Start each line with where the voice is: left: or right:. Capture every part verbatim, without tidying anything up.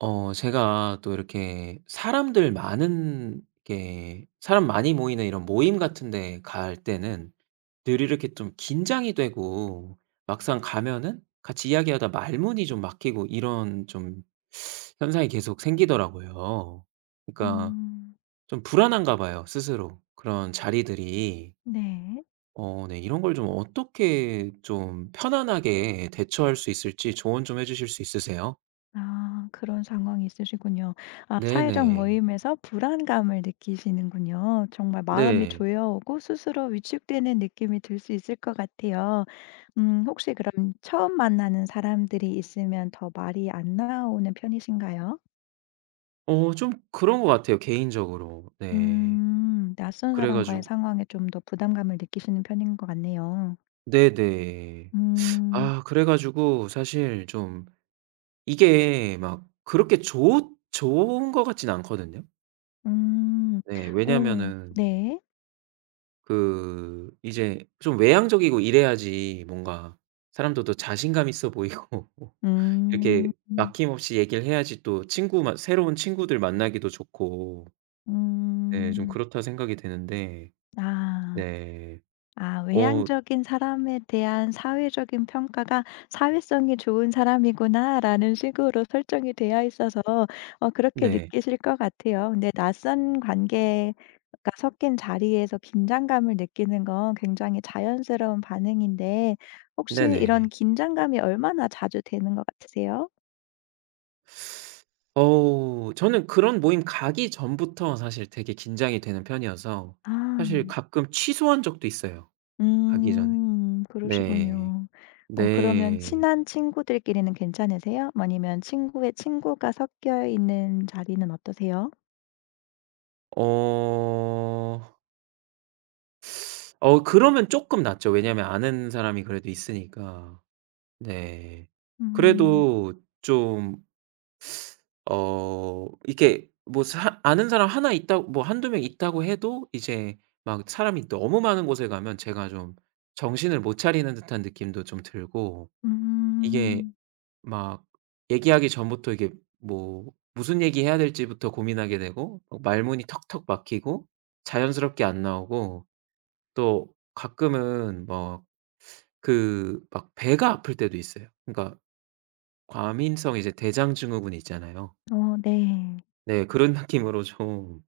right: 어 제가 또 이렇게 사람들 많은 게 사람 많이 모이는 이런 모임 같은 데 갈 때는 늘 이렇게 좀 긴장이 되고 막상 가면은 같이 이야기하다 말문이 좀 막히고 이런 좀 현상이 계속 생기더라고요. 그러니까
left: 음.
right: 좀 불안한가 봐요 스스로. 그런 자리들이.
left: 네.
right: 어 네, 이런 걸 좀 어떻게 좀 편안하게 대처할 수 있을지 조언 좀 해 주실 수 있으세요?
left: 아 그런 상황이 있으시군요. 아 사회적
right: 네네.
left: 모임에서 불안감을 느끼시는군요. 정말 마음이
right: 네.
left: 조여오고 스스로 위축되는 느낌이 들 수 있을 것 같아요. 음 혹시 그럼 처음 만나는 사람들이 있으면 더 말이 안 나오는 편이신가요?
right: 어 좀 그런 것 같아요 개인적으로. 네.
left: 음. 낯선
right: 그래
left: 사람과의
right: 가지고
left: 상황에 좀 더 부담감을 느끼시는 편인 것 같네요.
right: 네네.
left: 음.
right: 아 그래 가지고 사실 좀 이게 막 그렇게 좋 좋은 것 같진 않거든요.
left: 음.
right: 네.
left: 오
right: 왜냐면은
left: 네.
right: 그 이제 좀 외향적이고 이래야지 뭔가 사람들도 자신감 있어 보이고
left: 음.
right: 이렇게
left: 음.
right: 막힘없이 얘기를 해야지 또 친구 만 새로운 친구들 만나기도 좋고 네 좀
left: 음.
right: 그렇다 생각이 되는데
left: 아.
right: 네.
left: 아
right: 어
left: 외향적인 사람에 대한 사회적인 평가가 '사회성이 좋은 사람이구나.'라는 식으로 설정이 되어 있어서 어 그렇게
right: 네.
left: 느끼실 것 같아요. 근데 낯선 관계가 섞인 자리에서 긴장감을 느끼는 건 굉장히 자연스러운 반응인데 혹시
right: 네네.
left: 이런 긴장감이 얼마나 자주 되는 것 같으세요?
right: 어우 저는 그런 모임 가기 전부터 사실 되게 긴장이 되는 편이어서 사실
left: 아.
right: 가끔 취소한 적도 있어요, 가기 전에.
left: 음.
right: 네.
left: 그러시군요. 어 그러면
right: 네.
left: 친한 친구들끼리는 괜찮으세요? 아니면 친구의 친구가 섞여 있는 자리는 어떠세요?
right: 어. 어 그러면 쪼끔 낫죠. 왜냐면 아는 사람이 그래도 있으니까. 네.
left: 음.
right: 그래도 좀 어 이렇게 뭐 사 아는 사람 하나 있다 뭐 한두 명 있다고 해도 이제 막 사람이 너무 많은 곳에 가면 제가 좀 정신을 못 차리는 듯한 느낌도 좀 들고 이게
left: 음.
right: 막 얘기하기 전부터 이게 뭐 무슨 얘기해야 될지부터 고민하게 되고 막 말문이 턱턱 막히고 자연스럽게 안 나오고 또 가끔은 뭐 그 막 배가 아플 때도 있어요. 그러니까 과민성 이제 대장 증후군 있잖아요.
left: 어 네.
right: 네 그런 느낌으로 좀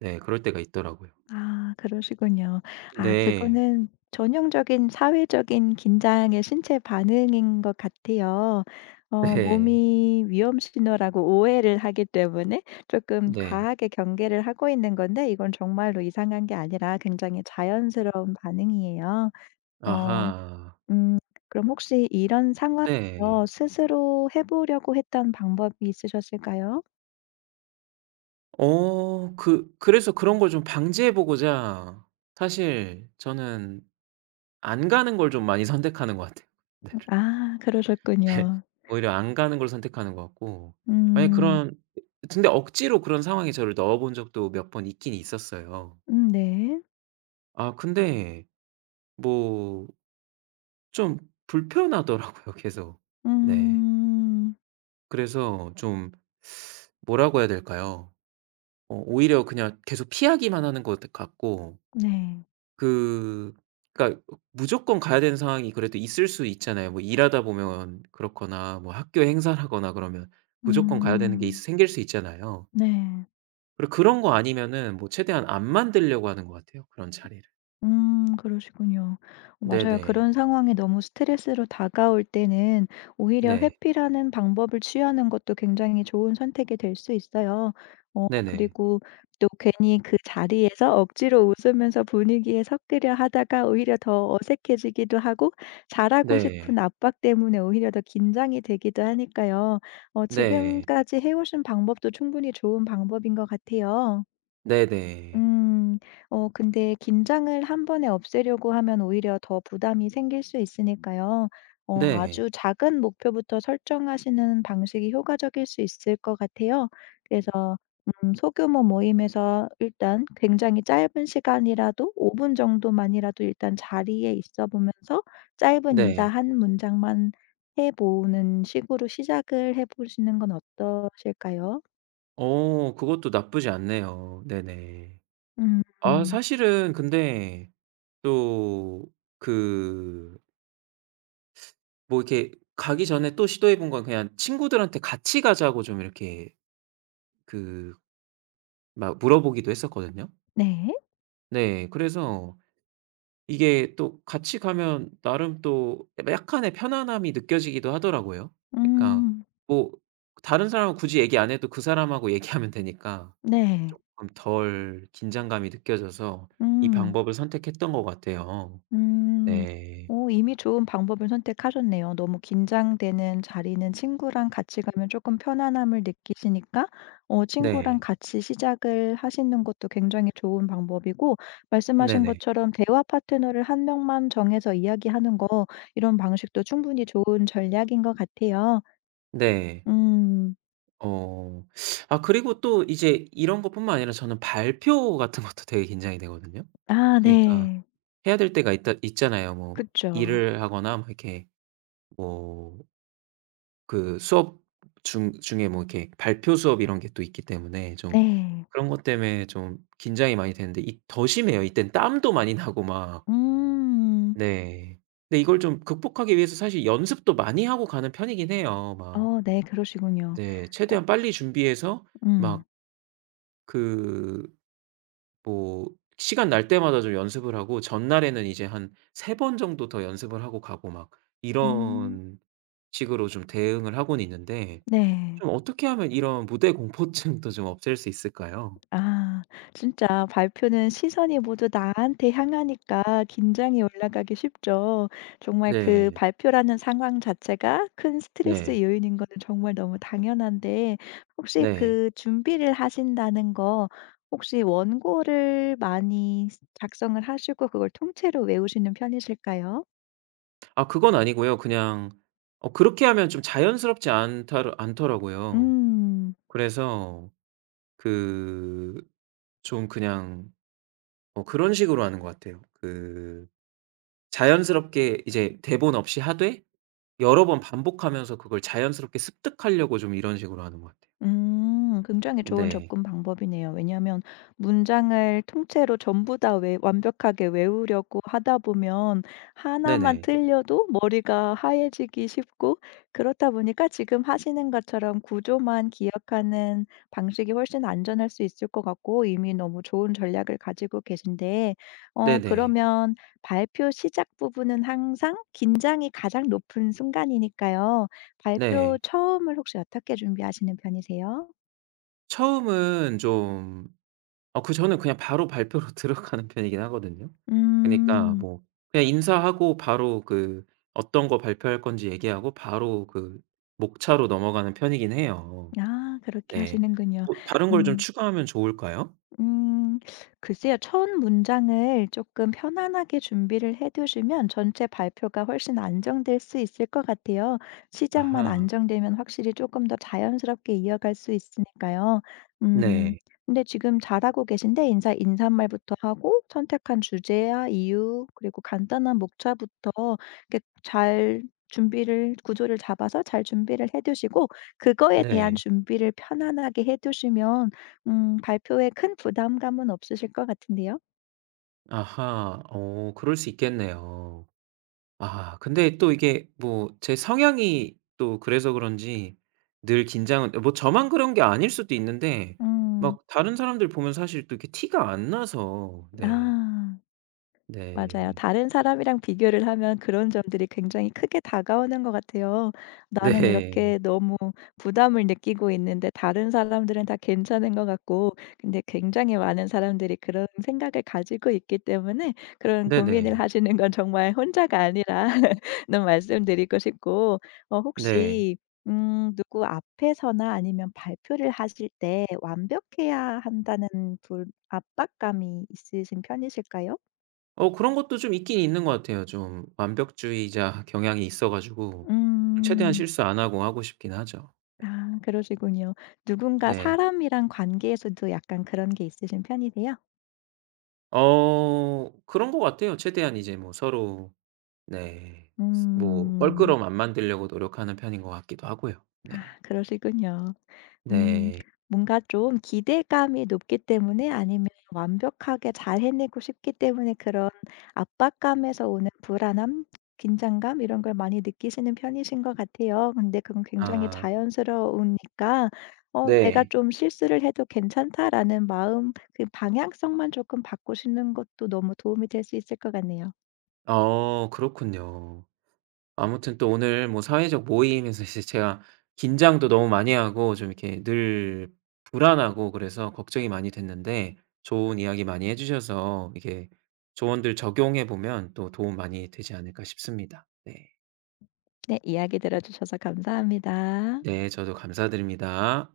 right: 네 그럴 때가 있더라고요.
left: 아 그러시군요. 아
right: 네.
left: 그거는 전형적인 사회적인 긴장의 신체 반응인 것 같아요. 어
right: 네.
left: 몸이 위험 신호라고 오해를 하기 때문에 조금
right: 네.
left: 과하게 경계를 하고 있는 건데 이건 정말로 이상한 게 아니라 굉장히 자연스러운 반응이에요. 어
right: 아하.
left: 음 그럼 혹시 이런
right: 네.
left: 상황에서 스스로 해 보려고 했던 방법이 있으셨을까요?
right: 어 그 그래서 그런 걸 좀 방지해 보고자 사실 저는 안 가는 걸 좀 많이 선택하는 것 같아요 군대를.
left: 아
right: 네.
left: 그러셨군요.
right: 오히려 안 가는 걸 선택하는 것 같고 만약에
left: 음.
right: 그런 근데 억지로 그런 상황에 저를 넣어 본 적도 몇 번 있긴 있었어요.
left: 음 네.
right: 아 근데 뭐 좀 불편하더라고요 계속. 네.
left: 음.
right: 그래서 좀 뭐라고 해야 될까요? 어 오히려 그냥 계속 피하기만 하는 것 같고
left: 네.
right: 그 그러니까 무조건 가야 되는 상황이 그래도 있을 수 있잖아요. 뭐 일하다 보면 그렇거나 뭐 학교 행사라거나 그러면 무조건 가야 되는 게 있
left: 음.
right: 생길 수 있잖아요.
left: 네.
right: 그리고 그런 거 아니면은 뭐 최대한 안 만들려고 하는 것 같아요, 그런 자리를.
left: 음 그러시군요. 어 맞아요.
right: 네네.
left: 그런 상황이 너무 스트레스로 다가올 때는 오히려
right: 네.
left: 회피라는 방법을 취하는 것도 굉장히 좋은 선택이 될 수 있어요. 어
right: 네네.
left: 그리고 또 괜히 그 자리에서 억지로 웃으면서 분위기에 섞으려 하다가 오히려 더 어색해지기도 하고 잘하고
right: 네.
left: 싶은 압박 때문에 오히려 더 긴장이 되기도 하니까요. 어
right: 네.
left: 지금까지 해 오신 방법도 충분히 좋은 방법인 것 같아요.
right: 네네.
left: 음. 어 근데 긴장을 한 번에 없애려고 하면 오히려 더 부담이 생길 수 있으니까요. 어
right: 네.
left: 아주 작은 목표부터 설정하시는 방식이 효과적일 수 있을 것 같아요. 그래서 음 소규모 모임에서 일단 굉장히 짧은 시간이라도 오 분 정도만이라도 일단 자리에 있어 보면서 짧은 인사
right: 네.
left: 한 문장만 해 보는 식으로 시작을 해 보시는 건 어떠실까요?
right: 어 그것도 나쁘지 않네요. 네네.
left: 음.
right: 아
left: 음,
right: 사실은 근데 또그 뭐 이렇게 가기 전에 또 시도해 본 건 그냥 친구들한테 같이 가자고 좀 이렇게 그 막 물어보기도 했었거든요.
left: 네.
right: 네. 그래서 이게 또 같이 가면 나름 또 약간의 편안함이 느껴지기도 하더라고요. 그러니까
left: 음.
right: 뭐 다른 사람하고 굳이 얘기 안 해도 그 사람하고 얘기하면 되니까
left: 네.
right: 쪼끔 덜 긴장감이 느껴져서 이
left: 음.
right: 방법을 선택했던 것 같아요.
left: 음.
right: 네.
left: 오 이미 좋은 방법을 선택하셨네요. 너무 긴장되는 자리는 친구랑 같이 가면 조금 편안함을 느끼시니까 어 친구랑
right: 네.
left: 같이 시작을 하시는 것도 굉장히 좋은 방법이고 말씀하신
right: 네네.
left: 것처럼 대화 파트너를 한 명만 정해서 이야기하는 거 이런 방식도 충분히 좋은 전략인 것 같아요.
right: 네.
left: 음.
right: 어. 아 그리고 또 이제 이런 것뿐만 아니라 저는 발표 같은 것도 되게 긴장이 되거든요.
left: 아
right: 그니까
left: 네.
right: 해야 될 때가 있다 있잖아요. 뭐
left: 그쵸.
right: 일을 하거나 뭐 이렇게 뭐 그 수업 중 중에 뭐 이렇게 발표 수업 이런 게 또 있기 때문에 좀
left: 네.
right: 그런 것 때문에 좀 긴장이 많이 되는데 이 더 심해요. 이땐 땀도 많이 나고 막
left: 음.
right: 네. 근데 이걸 좀 극복하기 위해서 사실 연습도 많이 하고 가는 편이긴 해요. 막
left: 어 네 그러시군요.
right: 네
left: 어
right: 최대한 빨리 준비해서
left: 음.
right: 막그 뭐 시간 날 때마다 좀 연습을 하고 전날에는 이제 한 세 번 정도 더 연습을 하고 가고 막
left: 음.
right: 이런 식으로 좀 대응을 하고는 있는데
left: 네.
right: 좀 어떻게 하면 이런 무대 공포증도 좀 없앨 수 있을까요?
left: 아 진짜 발표는 시선이 모두 나한테 향하니까 긴장이 올라가기 쉽죠. 정말 그
right: 네.
left: 발표라는 상황 자체가 큰 스트레스
right: 네.
left: 요인인 거는 정말 너무 당연한데 혹시
right: 네.
left: 그 준비를 하신다는 거 혹시 원고를 많이 작성을 하시고 그걸 통째로 외우시는 편이실까요?
right: 아 그건 아니고요. 그냥 어 그렇게 하면 좀 자연스럽지 않다르 않더라고요.
left: 음.
right: 그래서 그 좀 그냥 어 그런 식으로 하는 것 같아요. 그 자연스럽게 이제 대본 없이 하되 여러 번 반복하면서 그걸 자연스럽게 습득하려고 좀 이런 식으로 하는 것 같아요.
left: 음. 굉장히 좋은
right: 네.
left: 접근 방법이네요. 왜냐하면 문장을 통째로 전부 다 외 완벽하게 외우려고 하다 보면 하나만
right: 네네.
left: 틀려도 머리가 하얘지기 쉽고 그렇다 보니까 지금 하시는 것처럼 구조만 기억하는 방식이 훨씬 안전할 수 있을 것 같고 이미 너무 좋은 전략을 가지고 계신데 어
right: 네네.
left: 그러면 발표 시작 부분은 항상 긴장이 가장 높은 순간이니까요. 발표
right: 네.
left: 처음을 혹시 어떻게 준비하시는 편이세요?
right: 처음은 좀 어 그 저는 그냥 바로 발표로 들어가는 편이긴 하거든요. 그니까
left: 음.
right: 뭐 그냥 인사하고 바로 그 어떤 거 발표할 건지 얘기하고 바로 그 목차로 넘어가는 편이긴 해요.
left: 아 그렇게
right: 네.
left: 하시는군요.
right: 뭐 다른 걸 좀
left: 음.
right: 추가하면 좋을까요?
left: 음 글쎄요. 첫 문장을 조금 편안하게 준비를 해 두시면 전체 발표가 훨씬 안정될 수 있을 것 같아요. 시작만
right: 아하.
left: 안정되면 확실히 조금 더 자연스럽게 이어갈 수 있으니까요. 음
right: 네.
left: 근데 지금 잘하고 계신데 인사 인사말부터 하고 선택한 주제와 이유 그리고 간단한 목차부터 이렇게 잘 준비를 구조를 잡아서 잘 준비를 해 두시고 그거에 대한
right: 네.
left: 준비를 편안하게 해 두시면 음 발표에 큰 부담감은 없으실 것 같은데요.
right: 아하. 어 그럴 수 있겠네요. 아 근데 또 이게 뭐 제 성향이 또 그래서 그런지 늘 긴장은 뭐 저만 그런 게 아닐 수도 있는데
left: 음.
right: 막 다른 사람들 보면 사실 또 이렇게 티가 안 나서 네.
left: 아. 맞아요.
right: 네.
left: 다른 사람이랑 비교를 하면 그런 점들이 굉장히 크게 다가오는 것 같아요. 나는
right: 네.
left: 이렇게 너무 부담을 느끼고 있는데 다른 사람들은 다 괜찮은 것 같고 근데 굉장히 많은 사람들이 그런 생각을 가지고 있기 때문에 그런 고민을
right: 네네.
left: 하시는 건 정말 혼자가 아니라는 말씀드리고 싶고 어
right: 네.
left: 혹시 음 누구 앞에서나 아니면 발표를 하실 때 완벽해야 한다는 불 압박감이 있으신 편이실까요?
right: 어 그런 것도 좀 있긴 있는 것 같아요. 좀 완벽주의자 경향이 있어 가지고 최대한
left: 음.
right: 실수 안 하고 하고 싶긴 하죠.
left: 아 그러시군요. 누군가
right: 네.
left: 사람이랑 관계에서도 약간 그런 게 있으신 편이세요?
right: 어 그런 것 같아요. 최대한 이제 뭐 서로 네. 스 뭐
left: 음.
right: 껄끄러움 안 만들려고 노력하는 편인 것 같기도 하고요.
left: 아
right: 네.
left: 그러시군요. 음.
right: 네.
left: 뭔가 좀 기대감이 높기 때문에 아니면 완벽하게 잘 해내고 싶기 때문에 그런 압박감에서 오는 불안함, 긴장감 이런 걸 많이 느끼시는 편이신 것 같아요. 근데 그건 굉장히
right: 아
left: 자연스러우니까 어 '내가
right: 네.
left: 좀 실수를 해도 괜찮다.'라는 마음 그 방향성만 조금 바꾸시는 것도 너무 도움이 될 수 있을 것 같네요.
right: 어 그렇군요. 아무튼 또 오늘 뭐 사회적 모임에서 이제 제가 긴장도 너무 많이 하고 좀 이렇게 늘 불안하고 그래서 걱정이 많이 됐는데 좋은 이야기 많이 해 주셔서 이게 조언들 적용해 보면 또 도움 많이 되지 않을까 싶습니다. 네.
left: 네. 이야기 들어 주셔서 감사합니다.
right: 네 저도 감사드립니다.